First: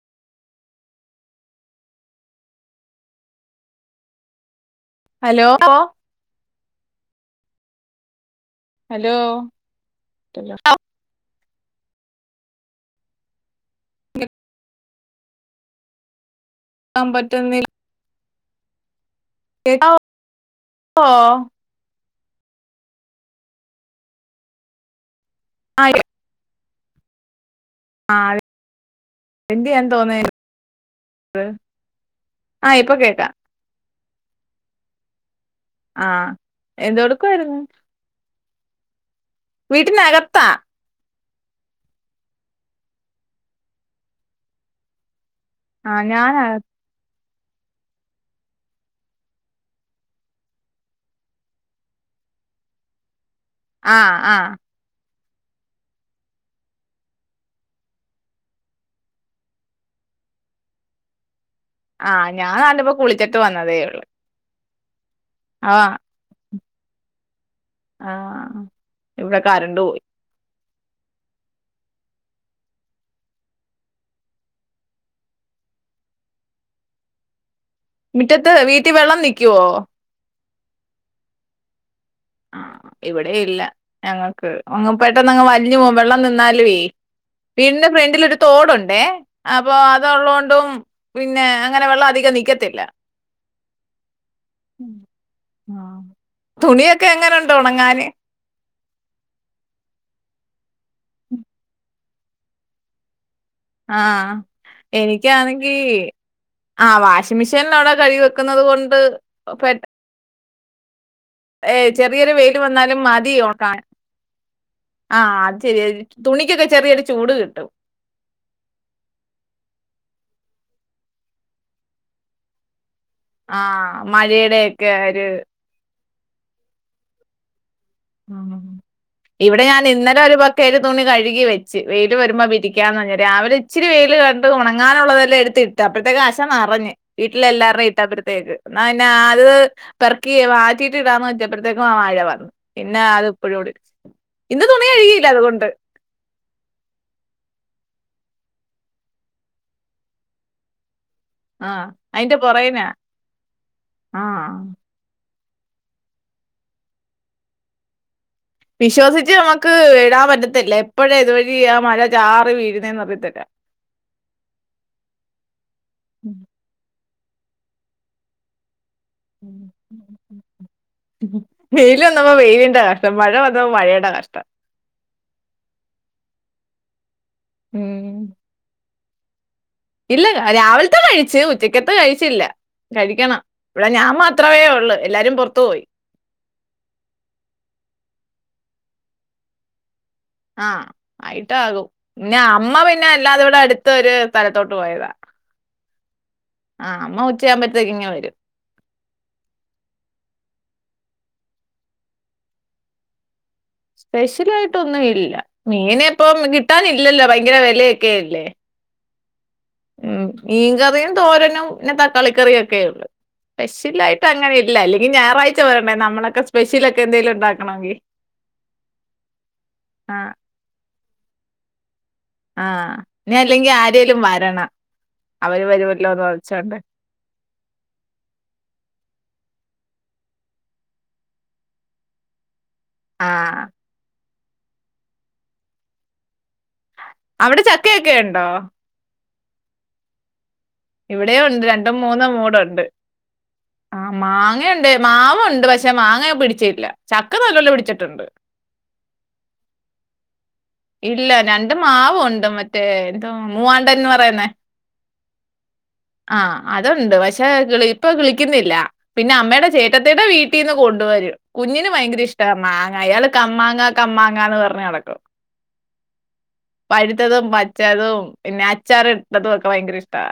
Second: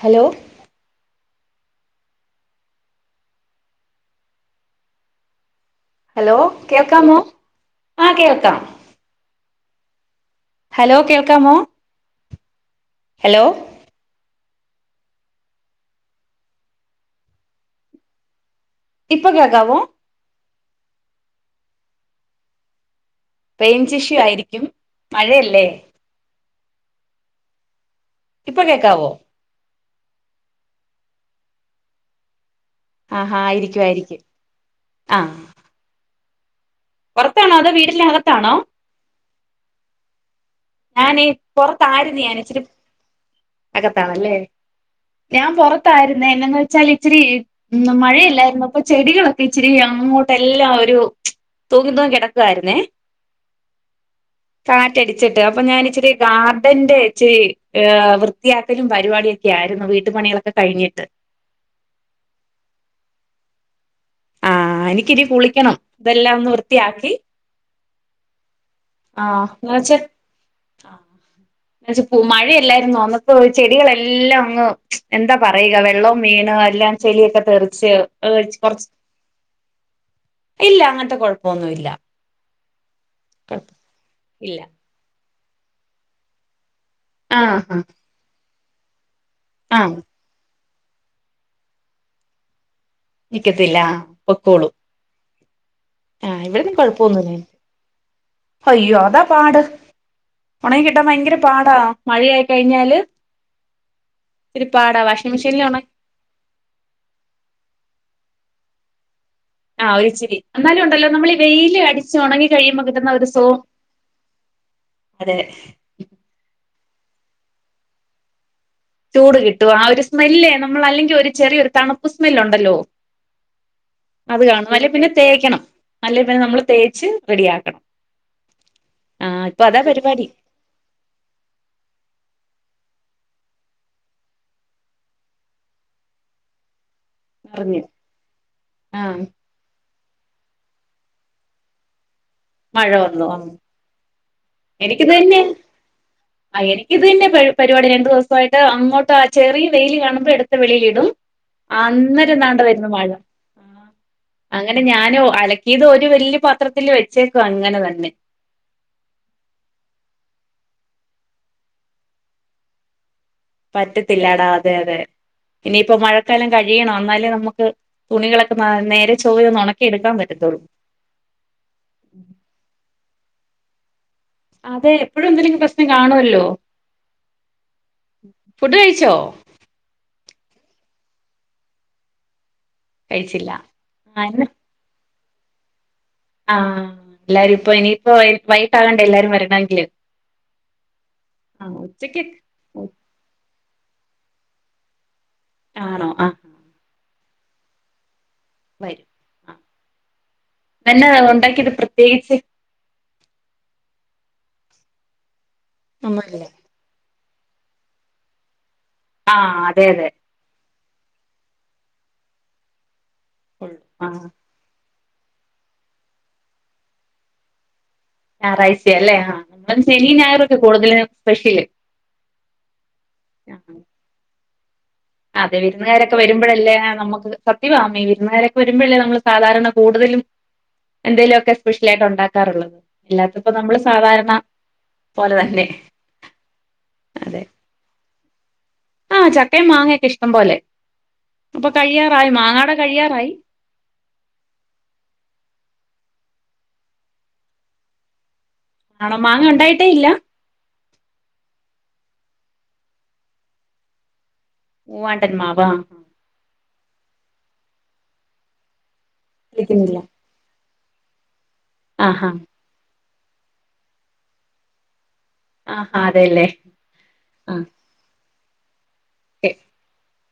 Hello hello ല്ലോ hello കേൾക്കാമോ ആ കേൾക്കാം ഹലോ ഹലോ കേൾക്കാമോ ഹലോ [inaudible] ൻ പറ്റുന്നില്ല ഇപ്പൊ കേൾകാവോ ഓഹ് റേഞ്ച് ഇഷ്യൂ ആയിരിക്കും മഴയല്ലേ [unintelligible] ആഹ് ഇപ്പൊ കേക്കാവോ എന്തെ ചെയ്യാൻ തോനെ ആഹ് ഇപ്പൊ കേക്കാം ആഹാ ആയിരിക്കും ആയിരിക്കും ആഹ് ആഹ് പുറത്താണോ അതോ വീട്ടിനകത്താണോ വീട്ടിനകത്ത ഞാന പുറത്തായിരുന്നു ഞാൻ ഇച്ചിരി അകത്താണല്ലേ ഞാൻ ആ പുറത്തായിരുന്നു ഞാന എന്നന്ന് വെച്ചാൽ ഇച്ചിരി ഉം മഴയല്ലായിരുന്ന ഇപ്പൊ ചെടികളൊക്കെ ഇച്ചിരി അങ്ങോട്ട എല്ലാം ഒരു തൂങ്ങി തോങ്ങി കിടക്കായിരുന്നേ ആഹ് ആഹ് കാറ്റടിച്ചട്ട്. അപ്പൊ ഞാാന ഇച്ചിരി ഗാർഡന്റെ ഇച്ചിഹ് വൃത്തിയാക്കലും പരിപാടിയൊക്കെ ആയിരുന്നു. വീട്ടുപണികളൊക്കെ കഴിഞ്ഞിട്ട്. ആഹ് ഞാൻ നല്ലപോ കുളിച്ചിട്ട് വന്നതേ ഉള്ളു. ആ എനിക്കിനി ആ കുളിക്കണം ഇതെല്ലാം ഒന്ന് വൃത്തിയാക്കി ആ ആഹ് ആഹ നിചൊ എന്ന വെച്ചു മഴയല്ലായിരുന്നു അന്നത്തെ ചെടികളെല്ലാം അങ്ങ് എന്താ പറയുക വെള്ളവും വീണ്. എല്ലാം ചെളിയൊക്കെ തെറിച്ച് അത് വെ മുറ്റത്ത് കൊറച്ച്. വീട്ടിൽ വെള്ളം നിക്കുവോ ഇല്ല അങ്ങനത്തെ കുഴപ്പൊന്നും ഇല്ല. ആ ഇവിടെ ഇല്ല ഞങ്ങൾക്ക് ഇല്ല അങ്ങപെട്ടന്ന് വലിഞ്ഞഞ് പോ വെള്ളം നിന്നാല് വേ ആഹ് ആഹ് വീടിന്റെ ഫ്രണ്ടിലൊരു തോടുണ്ട് ഉണ്ടോ അപ്പൊ ആഹ് അത്ള്ളേണ്ടും. പിന്നെ അങ്ങനെ വെള്ളം അധികം നിക്കത്തില്ല. നിക്കത്തില്ല പൊക്കോളു. ആഹ് ആഹ് ഇവിടന്നും കൊഴപ്പൊന്നില്ല അയ്യോ അതാ പാട് ഉണങ്ങി കിട്ടാൻ ഭയങ്കര പാടാ മഴയായി കഴിഞ്ഞാല്. ആഹ ഇത്തിരി പാടാ വാഷിംഗ് മെഷീനിൽ എനിക്കാണെങ്കി. ഉണ ആ വാഷിംഗ് മെഷീനിൽ അവിടെ കഴി വെക്കുന്നത് കൊണ്ട്. ആ ഒരുച്ചിരി എന്നാലും ഉണ്ടല്ലോ നമ്മള ഏ ചെറിയൊരു വെൽ വന്നാലും മതി ഒണക്കാൻ ആ അതെ അത് ശരിയ തുണിക്കൊക്കെ ചെറിയൊരു ചൂട് കിട്ടും. ചൂട് കിട്ടു ആ ഒരു സ്മെല്ലേ നമ്മൾ അല്ലെങ്കിൽ ഒരു ചെറിയൊരു തണുപ്പ് സ്മെല് ഉണ്ടല്ലോ. ആ അത് മഴയുടെ കാണും അല്ലെ ഒക്കെ പിന്നെ ഒരു തേക്കണം നല്ല പിന്നെ നമ്മള് തേച്ച് റെഡിയാക്കണം. ഉ ആ ഇവിടെ ഇപ്പൊ അതാ ഞാൻ ഇന്നലെ പരിപാടി ഒരു കൽ തുണി കഴുകി വെച്ച് വെയിൽ വരുമ്പോൾ വിരിക്കയന്ന് രാവിലെ ഇചിരി വയിൽ കണ്ടു തുണങ്ങാനുള്ളതെല്ലാം എടുത്ത്ട്ട് ആപ്പഴത്തേക്ക് അശ നിറഞ് വീട്ടില അറിഞ്ഞു എല്ലാരുടെയും ഇട്ടപ്പഴത്തേക്ക് എന്നാ പിന്നെ ആ അത്. പെർക്ക് മാറ്റിട്ട് ഇടാന്ന് പറ്റിയപ്പോഴത്തേക്കും ആ മഴ വന്നു പിന്നെ അത് ഇപ്പോഴും കൂടി എനിക്ക്പിന്നെ ആ എനിക്ക് ഇത് തന്നെ പരിപാടി രണ്ട് ദിവസമായിട്ട് അങ്ങോട്ട് ആ ചെറിയ വെയില് കാണുമ്പോൾ എടുത് വെളിയിലോട്ട് ഇടും. ആ അതിന്റെ അന്നരന്താണ്ട് പുറകിനാ വരുന്നു മഴ ആ അങ്ങനെ ഞാനോ അല. ഇത് ഒരു വലിയ പാത്രത്തിൽ വെച്ചേക്ക അങ്ങനെ തന്നെ വിശ്വസിച്ച് നമുക്ക് ഇടാൻ പറ്റത്തില്ല എപ്പോഴാ ഇതുവഴി ആ മഴ ചാറ് വീഴുന്ന്എന്ന് അറിയത്തില്ല പറ്റത്തില്ലാടാ അതെ അതെ ഇനിയിപ്പ മഴക്കാലം കഴിയണം എന്നാലേ നമുക്ക് തുണികളൊക്കെ നേരെ ചോയ ഒന്ന് ഉണക്കി എടുക്കാൻ പറ്റത്തുള്ളൂ. വെയിൽ വന്നപ്പോ വെയിലിന്റെ കഷ്ടം മഴ വന്നപോ മഴയുടെ കഷ്ടം അതെ എപ്പോഴും എന്തെകിലും പ്രശ്നം കാണുമല്ലോ ഉം ഫുഡ് കഴിച്ചോ ഇല്ല രാവിലത്തെ കഴിച്ചു ഉച്ചക്കത്തെ കഴിച്ചില്ല. കഴിക്കണം കഴിച്ചില്ല ഇവിടെ ഞാൻ ആ എന്നാ മാത്രമേ ഉള്ളൂ എല്ലാരും പുറത്തു പോയി. ആഹ എല്ലാരും ഇപ്പൊ ഇനിയിപ്പോ വൈട്ട് ആകണ്ട എല്ലാരും വരണമെങ്കില്. ആഹ ആ ആയിട്ടാകും ഉച്ചക്ക് പിന്നെ അമ്മ പിന്നെ അല്ലാതെ ഇവിടെ അടുത്തൊ ഒരു സ്ഥലത്തോട്ട് പോയതാ ആണോ ആഹ ആഹ് അമ്മ ഉച്ചയാകുബോത്തേക് ഇങ്ങ് വരും. വരും. അന്നെ ഉണ്ടാക്കിട്ട് പ്രത്യേകിച്ച് സ്പെഷ്യലായിട്ട് ഒന്നും ഇല്ലാ മീൻ ഒന്നുല്ല ഇപ്പം കിട്ടാനില്ലല്ലോ ഭയങ്കര വെലയൊക്കെ അല്ലെ ആഹ് അതെ അതെ ളം മീൻകറിയും തോരനും പിന്നെ തക്കാളി കറിയും ഒക്കെ ഉണ്ട് ഉള്ളൂ. സ്പെഷ്യൽ ആ ആയിട്ട് അങ്ങനെ ഒന്നും ല്ലാ അല്ലെകി ഞായറഴ്ച്ച വരണ്ടേ നമ്മൾ ഒക്കെ സ്പെഷ്യലൊക്കെ എന്തേലും ഉണ്ടാക്കണോങ്കി ഞാറാഴ്ച്ച അല്ലേ ആഹ് ഇവടെ ശനി ആ ഞായറൊക്കെ കൂട്തെൽ സ്പെഷ്യല് ആഹ് ഇനി അല്ലെങ്കി ആ ആരെലും വരണം അതെ അവര് വിര്ന്ന്കാരൊക്കെ വരുമല്ലോന്ന് വെരുമ്പളല്ലേ ഓർത്തോണ്ട്. നമ്മക്ക് സത്യവാ മ്മേ വിര്ന്ന് കരൊക്കെ വെരുമ്പഴ് അല്ലെ നമ്മൾ സാധാരണ കൂട്തെലും എന്തെലും ഒക്കെ സ്പെഷ്യൽ ആയിട്ട് ഒണ്ടാക്കാർ ഉള്ളത് അല്ലാത്തപ്പോ ആഹ് നമ്മള് സാധാരണ പോലെ തന്നെ അതെ അവ്ടെ ചക്കയൊക്കെ ഇണ്ടോ? ആഹ് ചക്കയും മാങ്ങയൊക്കെ ഇഷ്ടം പോലെ ഇവിടെയും ഉണ്ട് ഇപ്പ രണ്ടും കഴിയാറായി മാങ്ങ ഇവടെ കഴിയാറായി ആഹ് മാങ്ങയുണ്ട് മാവുണ്ട് പക്ഷെ മാങ്ങ പിടിച്ചിയില്ല ചക്ക നല്ലോലെ പിടിച്ചിട്ടുണ്ട് നാടം മാങ്ങ ഉണ്ടായിട്ടെ ഇല്ലാ ഇല്ല രണ്ട് മാവ് ഉണ്ട് മറ്റേ എന്തോ മൂവാണ്ടെൻന്ന് പറയുന്നേ മുവാണ്ടെൻ മാവ് ആഹ് ആഹ് അതുണ്ട് പക്ഷെ കിളി ഇപ്പൊ കിളിക്കുന്നില്ല പിന്നെ അമ്മയുടെ വിളിക്കുന്നില്ല ചേട്ടത്തിടെ വീ ട്ടീന്ന് കൊണ്ട് വരും കുഞ്ഞിന് ഭയങ്കര ആഹാ ഇഷ്ടാ മാങ്ങ അയാൾ കമ്മാങ്ങ കമ്മാങ്ങാ എന്ന് പറഞ്ഞ് നടക്കും ആഹ് ഹാ അതെലെ പഴ്ത്തതും പച്ചതും പിന്നെ അച്ചാറ് ഇട്ടതും ഒക്കെ ഭയങ്കര ഇഷ്ടാ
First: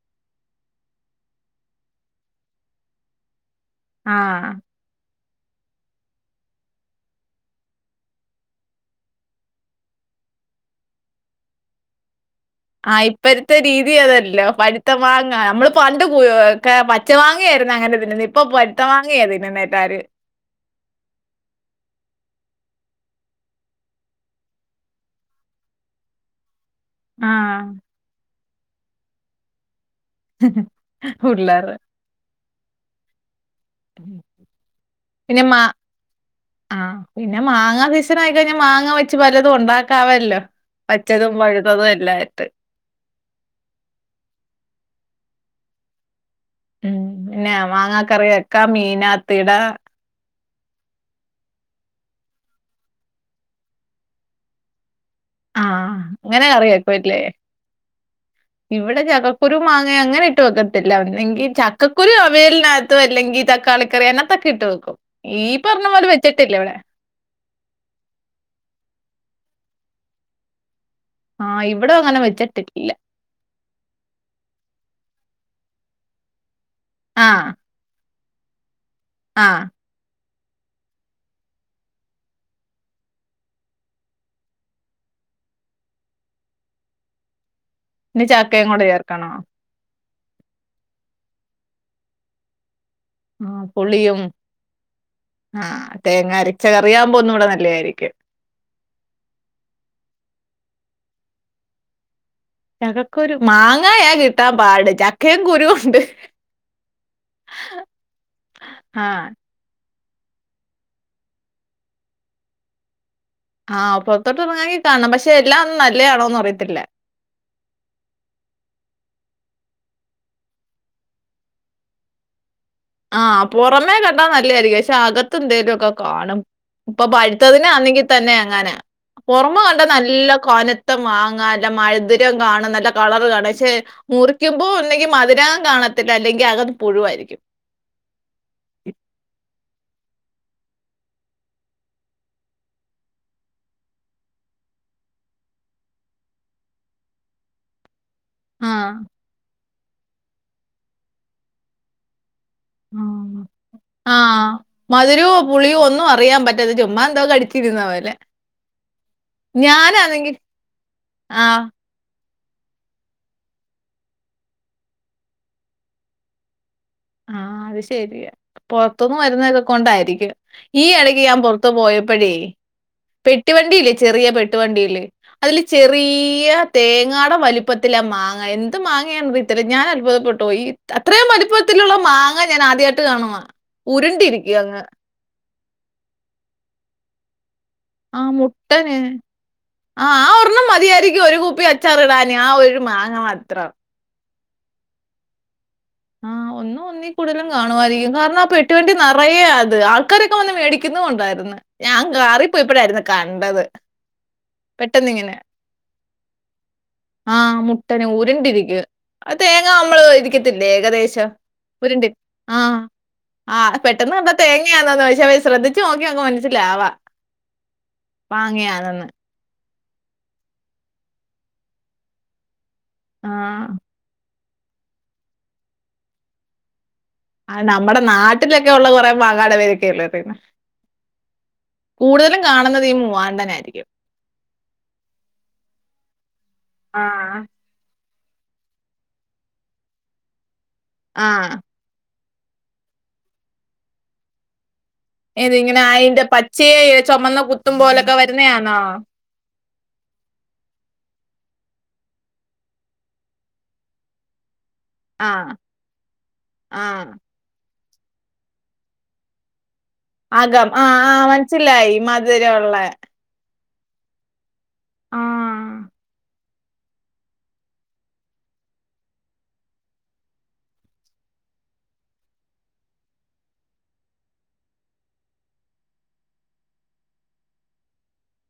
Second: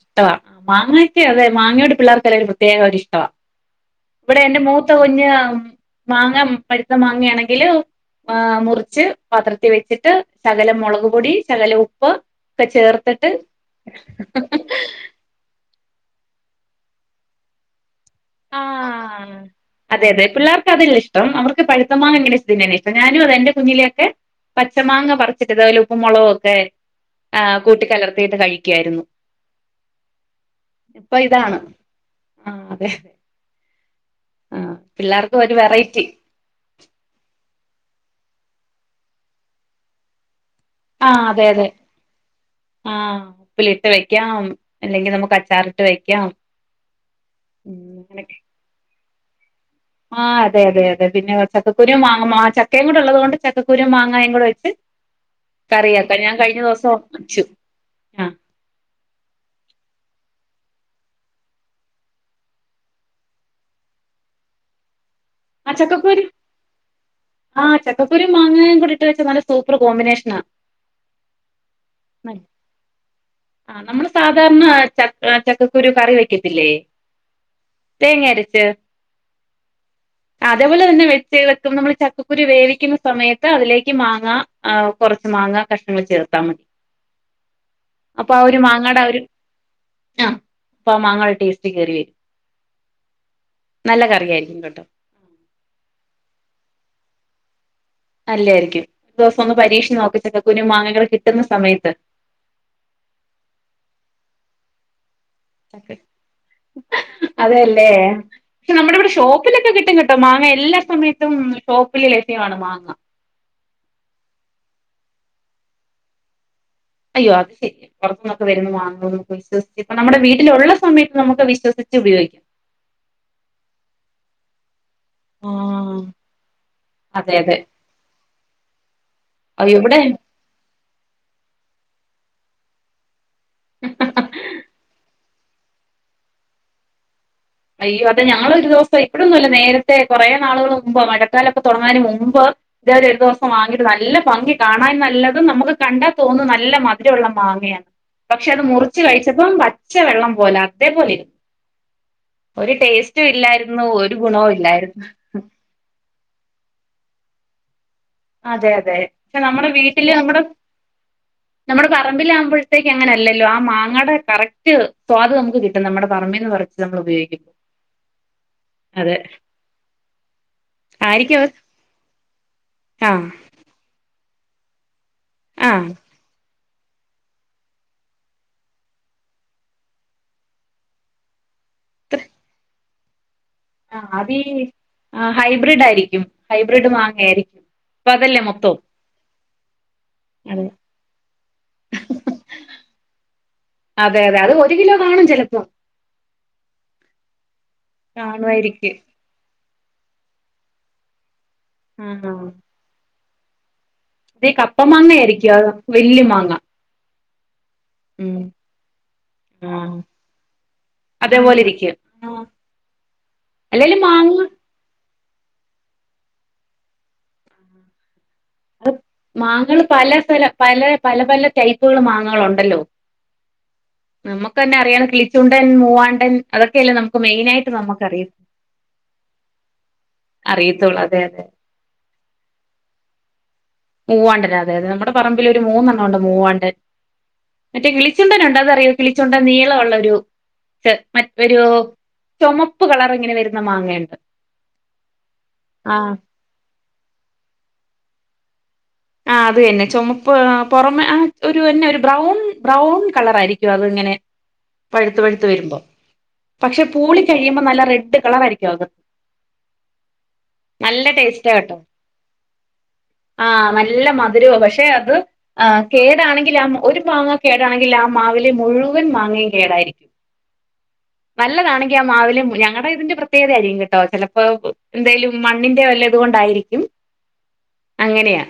ഇഷ്ടവാ മാങ്ങയൊക്കെ അതെ മാങ്ങയോടെ പിള്ളാർക്ക് അല്ലെലും പ്രത്യേക ഒരു ഇഷ്ടവാ ഇബടെ ആഹ് എൻ്റെ മൂ ത്ത കുഞ്ഞ് മാങ്ങ പഴ്ത്ത മാങ്ങയാണെങ്കിൽ ഏന് മുറിച്ച് പത്രത്തിൽ വെച്ചിട്ട് സകലം മൊളക് പൊടി സകലം ഉപ്പ് ഒക്കെ ആഹ് ചേർത്തിട്ട് ഇപ്പഴ്ത്തെ രീതി അത് അല്ലോ പഴ്ത്ത മാങ്ങ നമ്മൾ പണ്ട് കു ഒക്കെ പച്ച മാങ്ങയായിരുന്നു അങ്ങനെ തിന്നുന്നെ ഇ പ്പം പഴുത്ത മാങ്ങെ തിന്നുന്നെ എല്ലാരും ഇതെ പിള്ളേര് ക്ക് അത് അല്ലെ ഇഷ്ടം അവർക്ക് പഴ്ത്ത മാങ്ങ [unintelligible] ഇഷ്ടം ഞാനും അതെ ഇന്റെ കുഞ്ഞിലൊക്കെ പച്ചമാങ്ങ പറിച്ചിട്ട് ഇതു പോലെ ഉപ്പും മൊളകും ഒക്കെ ആഹ് കൂട്ടി കലർത്തിയിട്ട് കഴിക്കായിരുന്നു. ഇപ്പ ഇതാണ് പിള്ളേര്. ആഹ് അതെ ഉ ആഹ് പിള്ളാർക്കും ഒരു വെറൈറ്റി ആഹ് പിന്നെ മാങ്ങാ സീസെൻ ആയിക്കഴിഞ്ഞാ മാങ്ങ വെച്ച് പലതും ഉണ്ടാക്കാവല്ലോ ആഹ് പച്ചതും അതെ അതെ പഴുത്തതും എല്ലാം ആയിട്ട് ആഹ് ഉപ്പിലിട്ട് വെക്കാം അല്ലെങ്കി നമുക്ക് അച്ചാറിട്ട് വെക്കാം ഉം പിന്നെ ഉം മാങ്ങ അങ്ങനെ കറി വെക്കാം മീന് അകത്ത് ഇടാം ആഹ് അതെ അതെ അതെ പിന്നെ [unintelligible] ചക്കകുരും മാങ്ങ മാ ചക്കെം കൂടെ ഉള്ളത് കൊണ്ട് ചക്കകുരും മാങ്ങയും കൂടെ വെച്ച് ആഹ് കറിയാക്ക ഞാൻ അങ്ങനെ കഴിഞ്ഞ കറി ദുവ്സം വെക്കുവല്ലേ? വെച്ചു ആഹ് ഇവിടെ ചക്കക്കുരു മാങ്ങയും അങ്ങനെ ഇട്ട് വെക്കത്തില്ലാ ഒന്നെങ്കി ചക്കുരു അവിയലിന് അക ത്തോ അല്ലെങ്കി തക്കാളിക്കറി കറി അയിന് അകത്ത് ഒക്കെ ഇട്ട് വെക്കും ഈ ആ പർണ പോലെ ചക്കക്കുരു വെച്ചിട്ടില്ലാ ഇവടെ ആഹ് ചക്ക കുരും മാങ്ങയും കൂടി ഇട്ടു വെച്ചാ നല്ല സൂപ്പർ കോമ്പിനേഷ്നാ ആഹ് ഇവടെ അങ്ങനെ വെച്ച്ട്ട് ഇല്ലാ ആഹ് നമ്മൾ സാധാരണ ച ചക്കകുരു കറി വെക്കത്തില്ലേ? ആഹ് തേങ്ങ അരച്ചോ ആഹ് അതേപോലെ തന്നെ വെച്ച് വെക്കും നമ്മള് ച ചക്കക്കുരു വേവിക്കുന്ന സമയത്ത് അതിലേക്ക് മാങ്ങാ കുറച്ച് മാങ്ങ കഷ്ണങ്ങൾ ചേർത്താൽ മതി ഇനി അപ്പൊ അവര് ചക്കയും കൂടെ മാങ്ങാട അവര് ചേർക്കണോ? ആഹ് അപ്പൊ മാങ്ങയുടെ ടേസ്റ്റ് കേറിവരും ആഹ് നല്ല പുളിയും കറിയായിരിക്കും കേട്ടോ ആഹ് തേങ്ങ അരച്ച കറിയാവുമ്പൊ ഒന്നുടെ നല്ലയായിരിക്കും അല്ലായിരിക്കും ഒരു ദിവസം ഒന്ന് പരീക്ഷിച്ച് നോക്കട്ടെ ചക്കകുരും മാങ്ങകളൊക്കെ കിട്ടുന്ന സമയത്ത് ചകക്കുരു മാങ്ങായാ കിട്ടാൻപാട് ചക്ക അതെല്ലേ പക്ഷെ നമ്മുടെ ഇവിടെ ആഹ് ഷോപ്പ് ലൊക്കെ കിട്ടും കെട്ടോ മാങ്ങ എല്ലാസമയത്തും ഷോപ്പില് ലഭ്യമാണ് മാങ്ങ ആഹ് പുറത്തോട്ട് ഇറങ്ങാങ്കി കാണും പക്ഷെ എല്ലാം ഒന്നു നല്ലയാണോന്ന് അറിയത്തില്ല അയ്യോ അത് ശരിയാ പുറത്തുന്നൊക്കെ വരുന്നു മാങ്ങന്നു വിശ്വസ്ച്ച് ഇപ്പ നമ്മുടെ വീട്ടിലുള്ള സമയത്ത് നമുക്ക് വിശ്യസിച്ച് ഉപയോഗിക്കാം [inaudible] ആഹ് പുറമേ കണ്ടാ നല്ലതായിരിക്കും പക്ഷെ അകത്ത് എന്തേലും ഒക്കെ ആഹ് കാണും ഇപ്പൊ അതെ അതെ പഴുത്തതിനാന്നെങ്കിതന്നെ അങ്ങനെ പുറമ അയ്യോ കണ്ട ഇവിടെ നല്ല കൊനത്ത മാങ്ങ നല്ല മഴധുര്യം കാണും നല്ല കളറ് കാണ പക്ഷെ മുറിക്കുമ്പോ ഒന്നെങ്കി മധുരാ കാണത്തില്ല അല്ലെങ്കിൽ അകത്ത് പുഴുവായിരിക്കും അയ്യോ അതെ ഞങ്ങളൊരു ദിവസം ഇപ്പയൊന്നും അല്ല നേര ത്തേ കൊറേ നാളുകൾ മുമ്പ് മഴക്കാലൊക്കെ തുടങ്ങാൻ മുമ്പ് ഇതത് ഒരു ദിവസം വാങ്ങീട്ട് നല്ല ഭംഗി കാണാൻ നല്ലതും നമുക്ക് കണ്ടാൽ തോന്നു നല്ല മധുരള്ള മാങ്ങയാണ് പക്ഷെ അത് ആഹ് മുറിച്ച് കഴിച്ചപ്പം പച്ചവെള്ളം പോലെ അതേപോലെനി ഒരു ടേസ്റ്റും ആഹ്. ഇല്ലായിരുന്നു ഒരു ഗുണവും ഇല്ലായിരുന്നു പുളിയും ഒന്നും അറിയാൻ പറ്റാത ചുമ്മാ എന്തോ കടിച്ചിരുന്ന പോലെ അതെ അതെ പക്ഷെ നമ്മുടെ വീട്ടില് ഞാനാണെങ്കി നമ്മുടെ ആഹ് നമ്മുടെ പറമ്പില ആകുമ്പോഴത്തേക്ക് അങ്ങനെയല്ലല്ലോ ആ മാങ്ങയുടെ കറക്റ്റ് സ്വാദ് നമുക്ക് കിട്ടും നമ്മുടെ പറമ്പിൽന്ന് പറിച്ച് നമ്മൾ ഉപയോഗിക്കുമ്പോൾ ആഹ് അത് ശെരിയാ പൊറുത്തുന്ന് അതെ വരുന്നതുകൊണ്ടായിരിക്കും ഈ ഇടയ്ക്ക് ഞാൻ ആയിരിക്കും പൊറത്തുപോയപ്പഴേ ആ പെട്ടിവണ്ടിയില്ലേ ചെറിയ പെട്ടുവണ്ടില് അതില് ആ ചെറീയ തേങ്ങാട വലിപ്പത്തിലാമാങ്ങ എന്ത് മാങ്ങയാണ ഇത്തര ഞാ അത്ഭുതപ്പെട്ടോയ് ഈ അത്രയും വലിപ്പ ത്തിലുള്ള മാങ്ങ ഞാൻ ആദ്യായിട്ട് കാണുവ ആത് ഹൈബ്രിഡായിരിക്കും ഹൈബ്രിഡ് മാങ്ങയാരിക്കും ആഹ് മുട്ടനെ ആ ആ അതെ ഒരെണ്ണം മതിയായിരിക്കും ഒരു കുപ്പി അ ച്ചാറിടാന് ആ ഒരു മാങ്ങമാത്രം അതെ അതെ അത് ഒരു കിലോ കാണും ചെലപ്പോ ആഹ് ഒന്നും ഒന്നി കൂടുതലു കാണുവായിരിക്കും കാരണം ആ പെട്ടി കാണുവായിരിക്കും വണ്ടിന റയ അത് ആൾക്കാരൊക്കെ വന്ന് മേടിക്കുന്നുണ്ടായിരന്ന് ഞാൻ ആഹ് കാറിപ്പോയപ്പോഴായിരുന്നു കണ്ടത് അതേ കപ്പ മാങ്ങ പെട്ടെന്നിങ്ങനെ. ആയിരിക്കു അ വെല്യമാങ്ങ ആഹ് മുട്ടനെ ഉരുണ്ടിരിക്ക അ തേങ്ങ ആ നമ്മള് ഇരിക്കത്തി ല്ലേകദേശം അതേപോലെ ഇരിക്കും ഉരുണ്ട് ആഹ് ആഹ് അല്ലേലും പെട്ടെന്ന്കണ്ടാ മാങ്ങ തേങ്ങ ങ്ങാന്നത് പക്ഷെ അവര് ശ്രദ്ധിച്ചു നോക്കിയങ്ങ് മൻസ്സിലാവാ മാങ്ങാണന്ന് മാങ്ങള് പല സ്ഥല പല പല പല ടൈപ്പുകള് മാങ്ങളുണ്ടല്ലോ ആഹ് നമുക്കന്നെ അറിയാണ് കിളിച്ചുണ്ടൻ മൂവാണ്ടൻ അതൊക്കെയല്ലേ നമ ആഹ് നമ്മടെ നാട്ടിലൊക്കൊള്ള കൊറെ മാങ്ങാടെ പേരൊക്കെയള്ളറിന്ന അറിയത്തുള്ളൂ അതെ അതെ കൂടുതലും കാണുന്നതീ മൂവാണ്ടനായിരിക്കും മൂവാണ്ടൻ അതെയതെ നമ്മുടെ പറമ്പിലൊരു മൂന്നെണ്ണ ഒണ്ട് മൂവാണ്ടൻ ആഹ്. മറ്റേ കിളിച്ചുണ്ടനുണ്ട് അതറിയോ കിളിച്ചുണ്ടൻ നീള ഒള്ളൊരു മറ്റ ആഹ്. ഒരു ചൊമപ്പ് കളറിങ്ങനെ വരുന്ന മാങ്ങെ ഇണ്ട് ഏത് ഇങ്ങനെ അയിൻ്റെ പച്ചയെ ചൊമന്ന കുത്തും പോലൊക്കെ വരുന്നയാന്നോ ആഹ് അതന്നെ ചൊമപ്പ് പുറമെ ആഹ് ഒരുന്നെ ഒരു ബ്രൗൺ ബ്രൗൺ കളറായിരിക്കും അത് ഇങ്ങനെ പഴുത്ത് പഴുത്ത് ആഹ് വരുമ്പോ പക്ഷെ ആഹ് പൂളി കഴിയുമ്പോ നല്ല റെഡ് കളറായിരിക്കും അകത്ത് അകം ആഹ് നല്ല ആഹ് ടേസ്റ്റാ കേട്ടോ മൻസ്സിലായി മധുരൊള്ള ആഹ് നല്ല മധുരവാ പക്ഷെ അത് ആഹ് കേടാണെങ്കില് ആ ഒരു മാങ്ങ കേടാണെങ്കില് ആ മാവിലെ മുഴുവൻ മാങ്ങയും കേടായിരിക്കും നല്ലതാണെങ്കിൽ ആ മാവിലെ മു ഞങ്ങളുടെ ഇതിന്റെ പ്രത്യേകതയായിരിക്കും കേട്ടോ ചെലപ്പോ എന്തേലു മണ്ണിന്റെ വല്ല ഇതുകൊണ്ടായിരിക്കും അങ്ങനെയാ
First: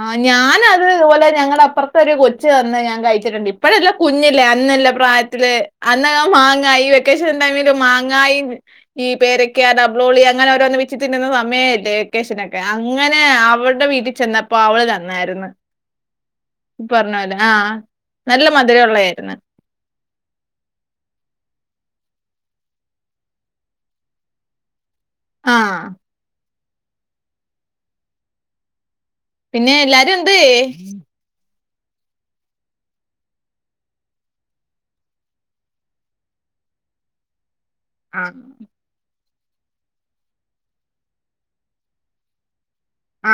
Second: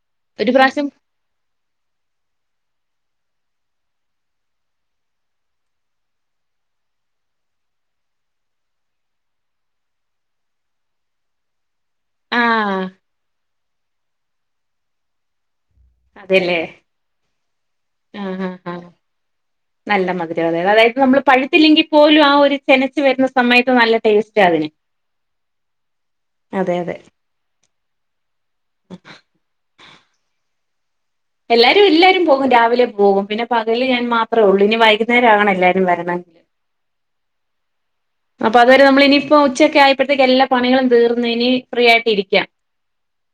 ആഹ് ഒരു ഞാനത് പ്രാവശ്യം തുപോലെ ഞങ്ങളപ്പർത്ത് തൊരു കൊച്ച് തന്ന് ഞാൻ കഴിച്ചിട്ടുണ്ട് ഇപ്പഴല്ല കുഞ്ഞിലെ അന്നല്ല പ്രായത്തില് അന്ന മാങ്ങായ്യോ വെക്കേഷൻ ടൈമില് മാങ്ങായി ഈ പേരക്ക ഡബ്ളോളി അങ്ങനെ ഓരോന്ന് വെച്ചിതിന്നുന്ന സമയല്ലേ വെക്കേഷനൊക്കെ ആഹ് അങ്ങനെ അവൾടെ വീട്ടിൽ ചെന്നപ്പോ അവള് തന്നായിരുന്നു അതെല്ലേ ഇ പറഞ്ഞപോലെ ആഹ് ആഹ് നല്ല ആഹ് ആഹ് മധുരുള്ളായിരുന്ന് നല്ല മധുരാ അതെ അതായത് നമ്മള് പഴുത്തില്ലെങ്കിൽ പോലും ആ ഒരു ചെനച്ചു വരുന്ന സമയത്ത് നല്ല ടേസ്റ്റാ അതിന് ആഹ് അതെയതെ പിന്നെ എല്ലാരുഎന്തേ എല്ലാരും എല്ലാരും പോകും രാവിലെ പോകും പിന്നെ പകല് ഞാൻ മാത്രേള്ളൂ ഇനി വൈകുന്നേരം ആകണം എല്ലാവരും വരണമെങ്കില് ആ അപ്പൊ അത് നമ്മളനിയിപ്പോ ഉച്ചക്കെ ആയപ്പോത്തേക്ക് എല്ലാ പണികും തീർന്ന് എനി ഫ്രീ ആയിട്ടിരിക്കാം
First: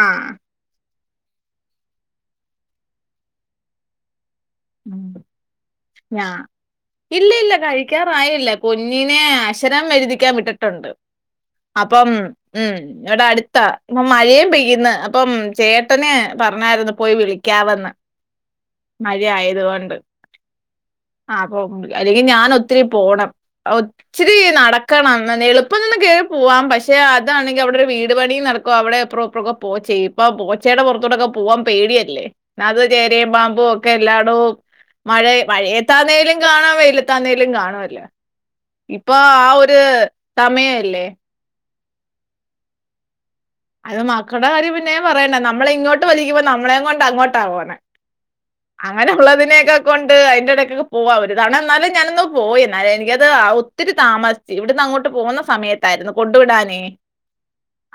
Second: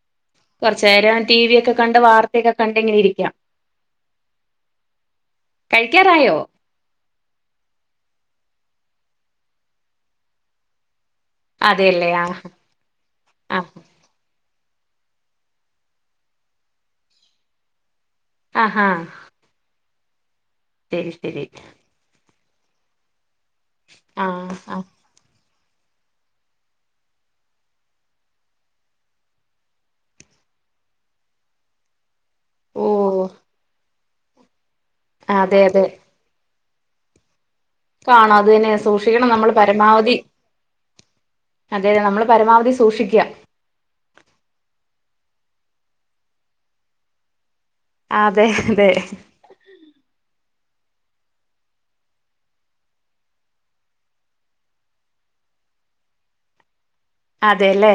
ആഹ് കൊറച്ചേരം ടി വി ഒക്കെ കണ്ട് വാർത്തയൊക്കെ കണ്ടിങ്ങനെ ഇരിക്കാം ഉം ഞാ കഴിക്കാറായോ ഇല്ലയില്ല കഴിക്കാറായില്ല കുഞ്ഞിനെ അശരം എഴുതിക്കാൻ വിട്ടിട്ടുണ്ട് അതെല്ലേ അപ്പം ആഹ് ഉം ഇവിടെടുത്താ ആഹ് ഇപ്പ മഴയും പെയ്യ്ന്ന് അപ്പം ചേട്ടന് പറഞ്ഞായിരുന്നു പോയി വിളിക്കാവെന്ന് ആഹ് അഹ് ആയതു കൊണ്ട് ശരി ആഹ് അല്ലെങ്കിൽ ഞാൻ ഒത്തിരി പോണം ഒച്ചിരി ആഹ് ആഹ് നടക്കണം എളു പോവാം പക്ഷെ അതാണെങ്കിൽ അവിടെ ഒരു വീട് പണിയും നടക്കും അവിടെ [unintelligible] പോച്ചയും ഇപൊ ച്ചേയുടെ പുറത്തോട്ടൊക്കെ പോവാൻ പേടിയല്ലേ നാത് ഓ ചേരയും പാമ്പും ഒക്കെ എല്ലാടവും മഴ അതെ അതെ മഴയത്താണേല് കാണ വേയില്ലത്താണേലും കാണുവല്ലൊ കാണും അത് തന്നെ ഇപ്പൊ സൂക്ഷിക്കണം നമ്മൾ ആഹ് ഒരു പരമാവധി സമയവല്ലേ അതെ നമ്മൾ പരമാവധി സൂക്ഷിക്ക അത് മക്കളുടെ കാര്യം പിന്നേയും പറയണ്ട നമ്മള ഇങ്ങോട്ട് വലിക്കുമ്പോ നമ്മളെ കൊണ്ട് അങ്ങോട്ടാ പൊന്നേ അതെ അതെ അങ്ങനെഉള്ളതിനെയൊക്കെ എന്റെ ഇടയ്ക്കൊക്കെ പോവാ ഒരു ഇതാണ് എന്നാലും ഞാനൊന്ന് പോയി എന്നാലും എനിക്കത് ഒത്തിരി താമസ ഇവിടന്ന് അങ്ങോട്ട് പോകുന്ന സമയത്തായിരുന്നു കൊണ്ടു വിടാനേ അതെല്ലേ